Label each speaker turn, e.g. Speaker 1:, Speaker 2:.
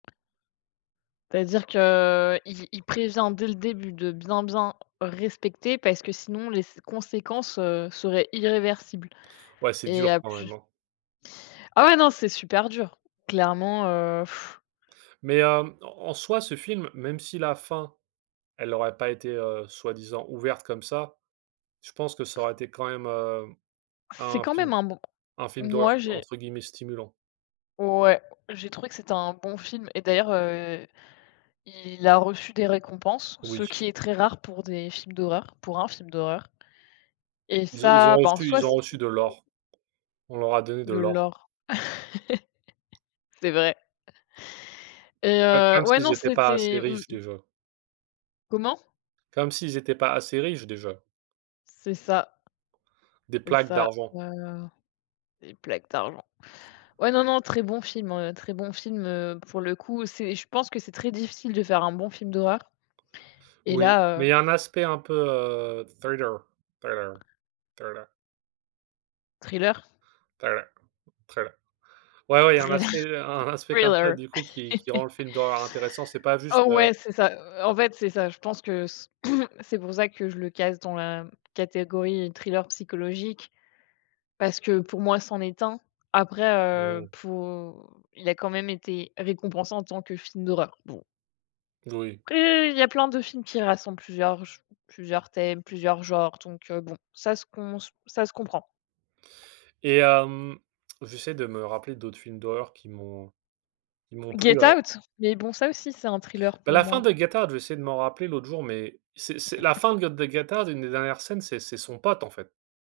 Speaker 1: C'est-à-dire qu'il il prévient dès le début de bien, bien respecter parce que sinon les s conséquences, heu, seraient irréversibles
Speaker 2: Ouais, c'est
Speaker 1: et
Speaker 2: dur
Speaker 1: heu,
Speaker 2: quand même,
Speaker 1: plu
Speaker 2: hein.
Speaker 1: Ah ouais, non, c'est super dur. Clairement, heu,
Speaker 2: Mais hem, en en soit ce film, même si la fin, elle aurait pas été, heu, soi-disant ouverte comme ça, je pense que ça aurait été quand même, hem,
Speaker 1: C'est
Speaker 2: un
Speaker 1: quand même
Speaker 2: film
Speaker 1: un bon
Speaker 2: un film d'horreur
Speaker 1: moi, j'ai
Speaker 2: entre guillemets «stimulant».
Speaker 1: ouais, j'ai trouvé que c'était un bon film et d'ailleurs, heu, il a reçu des récompenses, ce
Speaker 2: Oui.
Speaker 1: qui est très rare pour des films d'horreur, pour un film d'horreur. Et
Speaker 2: Ils ont ils ont
Speaker 1: ça, bah, en
Speaker 2: reçu
Speaker 1: soi
Speaker 2: ils ont
Speaker 1: c'est
Speaker 2: reçu de l'or. On leur a donné de
Speaker 1: De
Speaker 2: l'or.
Speaker 1: l'or. C'est vrai. Et
Speaker 2: Heu,
Speaker 1: heu,
Speaker 2: comme
Speaker 1: ouais non,
Speaker 2: s'ils étaient pas assez
Speaker 1: c'était
Speaker 2: riches
Speaker 1: mmh.
Speaker 2: déjà.
Speaker 1: Comment?
Speaker 2: Comme s'ils étaient pas assez riches déjà.
Speaker 1: C'est ça.
Speaker 2: Des
Speaker 1: C'est
Speaker 2: plaques
Speaker 1: ça,
Speaker 2: d'argent.
Speaker 1: voilà. Des plaques d'argent. Ouais, non, non, très bon film, hein, heu, très bon film. Heu, pour le coup, c'est je pense que c'est très difficile de faire un bon film d'horreur et
Speaker 2: Oui,
Speaker 1: là, heu
Speaker 2: mais il y a un aspect un peu, heu, thriller thriller thriller.
Speaker 1: Thriller?
Speaker 2: Thriller thriller. Ouais, ouais, il y a un
Speaker 1: Thriller.
Speaker 2: aspect un aspect comme ça,
Speaker 1: thriller.
Speaker 2: du coup qui qui rend le film d'horreur intéressant, c'est pas
Speaker 1: Oh
Speaker 2: juste, heu
Speaker 1: ouais, c'est ça. Heu, en fait, c'est ça. Je pense que c c'est pour ça que je le case dans la catégorie thriller psychologique. Parce que pour moi, c'en est un. Après
Speaker 2: Mmh
Speaker 1: heu,
Speaker 2: mh.
Speaker 1: pour il a quand même été récompensé en tant que film d'horreur, bon.
Speaker 2: Oui.
Speaker 1: Après, il y a plein de films qui rassemblent plusieurs j plusieurs thèmes, plusieurs genres, donc heu, bon, ça se com ça se comprend.
Speaker 2: Et hem, j'essaie de me rappeler d'autres films d'horreur qui m'ont qui m'ont plu,
Speaker 1: Get
Speaker 2: heu
Speaker 1: Out, mais bon, ça aussi, c'est un thriller,
Speaker 2: Ben,
Speaker 1: pour
Speaker 2: la fin
Speaker 1: moi.
Speaker 2: de Get Out j'ai essayé de m'en rappeler l'autre jour mais c'est c'est la fin de g de Get Out, une des dernières scènes, c'est c'est son pote en fait.